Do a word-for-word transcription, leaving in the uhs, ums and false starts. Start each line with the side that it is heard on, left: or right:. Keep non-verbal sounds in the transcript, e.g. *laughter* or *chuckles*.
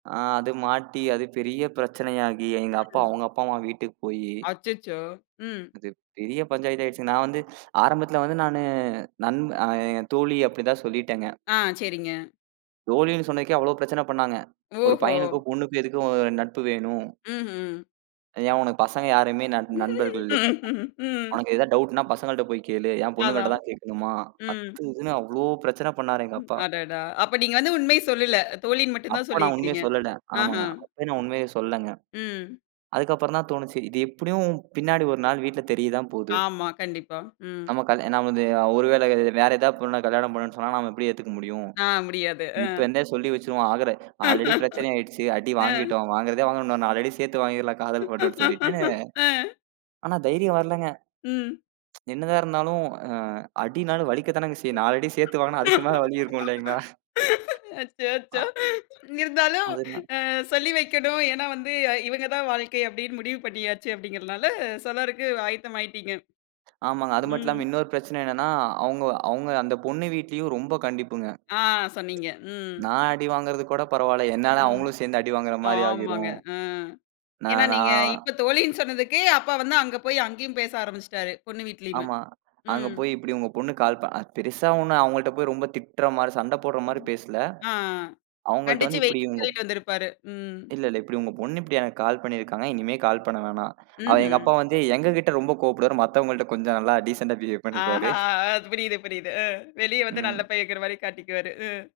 right: ஆ அது மாட்டி, அது பெரிய பிரச்சனையாகி. எங்க அப்பா,
left: ம்.
right: அவங்க அப்பா அம்மா வீட்டுக்கு போயி
left: அச்சச்சோ. ம்.
right: அது பெரிய பஞ்சாயத்தாயிடுச்சு. நான் வந்து ஆரம்பத்துல வந்து நானு நண்ப அ தோழி அப்டிதான் சொல்லிட்டேங்க.
left: ஆ. சரிங்க.
right: தோழினு சொன்னதுக்கே அவ்வளவு பிரச்சன பண்ணாங்க. ஒரு
left: ஓஹோ!
right: பையனுக்கும் பொண்ணுக்கும் எதுக்கு அ நட்பு வேணும்?
left: ம்ஹ்ம்.
right: ஏன் ஒனக்கு பசங்க யாருமே நண் நண்பர்கள் இல்லையா?
left: *laughs*
right: ஒனக்கு ஏதாவது டவுட்ன்னா பசங்கள்ட்ட போய் கேளு. ஏன் பொண்ணுங்கள்ட்ட
left: அதான்.
right: தான் கேக்கணுமா?
left: ம்.
right: அத்து இதுன்னு அவ்ளோ பிரச்சன பண்ணாரு எங்க அப்பா.
left: அடடா! அப்ப நீங்க வந்து உண்மைய சொல்லல. தோழின்னு மட்டும் தான்
right: அப்ப நான் உண்மைய
left: சொல்லிருக்கீறிங்க.
right: சொல்லடன்.
left: அஹா.
right: ஆமாங்க. அப்பயும் நான் உண்மையை சொல்லங்க.
left: ம்.
right: அதுக்கப்புறம்தான் தோணுச்சு, இது எப்புடியும் பின்னாடி ஒரு நாள் வீட்ல தெரியதான் போது.
left: ஆமா. கண்டிப்பா. ம்.
right: நம்ம கல்யா நான் வந்து ஒருவேள வேற ஏதாவது பொண்ண கல்யாணம் பண்ணும்னு சொன்னா, நாம எப்படி ஏத்துக்க முடியும்?
left: ஆ. முடியாது. அ.
right: இப்ப இந்தே சொல்லி வச்சிருவோம். ஆகற ஆல்ரெடி
left: *chuckles*
right: பிரச்சனையாயிடுச்சு. அடி
left: அ.
right: வாங்கிட்டோம். வாங்கறதே வாங்கனம். உன்ன ஒரு நாலு அடி சேத்து வாங்கிறலாம் காதல் பன்றன்னு சொல்லிட்டு.
left: *chuckles* அ.
right: *unintelligible* ஆனா தைரியம் வரலங்க.
left: ம்.
right: *tsk* என்னதான் இருந்தாலும் அ அடினாலும் வலிக்கத்தானங்க செய்யும். நாலு அடி சேத்து வாங்கனா அதுக்கு மேல வலி இருக்கும் இல்லைங்களா? அ.
left: அச்சச்சோ! இருந்தாலும்
right: அதுன
left: அ சொல்லி வைக்கணும். ஏன்னா வந்து அ இவங்க தான் வாழ்க்கை அப்டின்னு முடிவு பண்ணியாச்சு அப்படிங்கறனால சொல்லறக்கு ஆயத்தமாயிட்டீங்க.
right: ஆமாங்க. அது மட்டும்
left: ம்.
right: இல்லாம இன்னொரு பிரச்சன என்னன்னா, அவங்க அவங்க அந்தப் பொண்ணு வீட்லீயும் ரொம்ப கண்டிப்புங்க.
left: ஆ. சொன்னீங்க. ம்.
right: நான் அடி வாங்குறது கூடப் பரவாயில்ல. என்னால
left: ம்.
right: அவங்களும் சேந்து அடி வாங்கற மாரி
left: ஆமாங்க.
right: ஆகிரும்.
left: அ.
right: ந
left: ஏன்னா நீங்க
right: நான்
left: இப்போ தோழின்னு சொன்னதுக்கு அப்பா வந்து அங்க போய் அங்கேயும் பேச ஆரம்பிச்சிட்டாரு. பொண்ணு வீட்டிலேயுமே.
right: ஆமா. அங்க
left: ம்.
right: போய் இப்படி உங்க பொண்ணு கால் ப பெருசா ஒண்ணும் அவங்கள்ட்ட போய் ரொம்ப திட்டுற மாரி, சண்ட போடற மாரி பேசல.
left: ஆ.
right: அவங்கள்ட்ட
left: கண்டிச்சு
right: வந்து இப்படி
left: வைன்னு
right: உங்கப்
left: சொல்லிட்டு வந்து இருப்பாரு. ம்.
right: இல்ல, இல்ல. இப்டி உங்க பொண்ணு இப்டி எனக்கு கால் பண்ணிருக்காங்க. இனிமே கால் பண்ண வேணாம். அவ எங்க
left: ம்ஹ்ம்.
right: அப்பா வந்து எங்ககிட்ட ரொம்ப கோவப்படுவார். மத்தவங்கள்ட்ட கொஞ்சம் நல்லா டீசண்ட்டா பிஹேவ் பண்ணிக்குவாரு.
left: ஆஹா. புரியுது, புரியுது. ம். வெளிய வந்து நல்ல
right: ம்.
left: பையங்கரமாரி காட்டிக்குவாரு. ம்.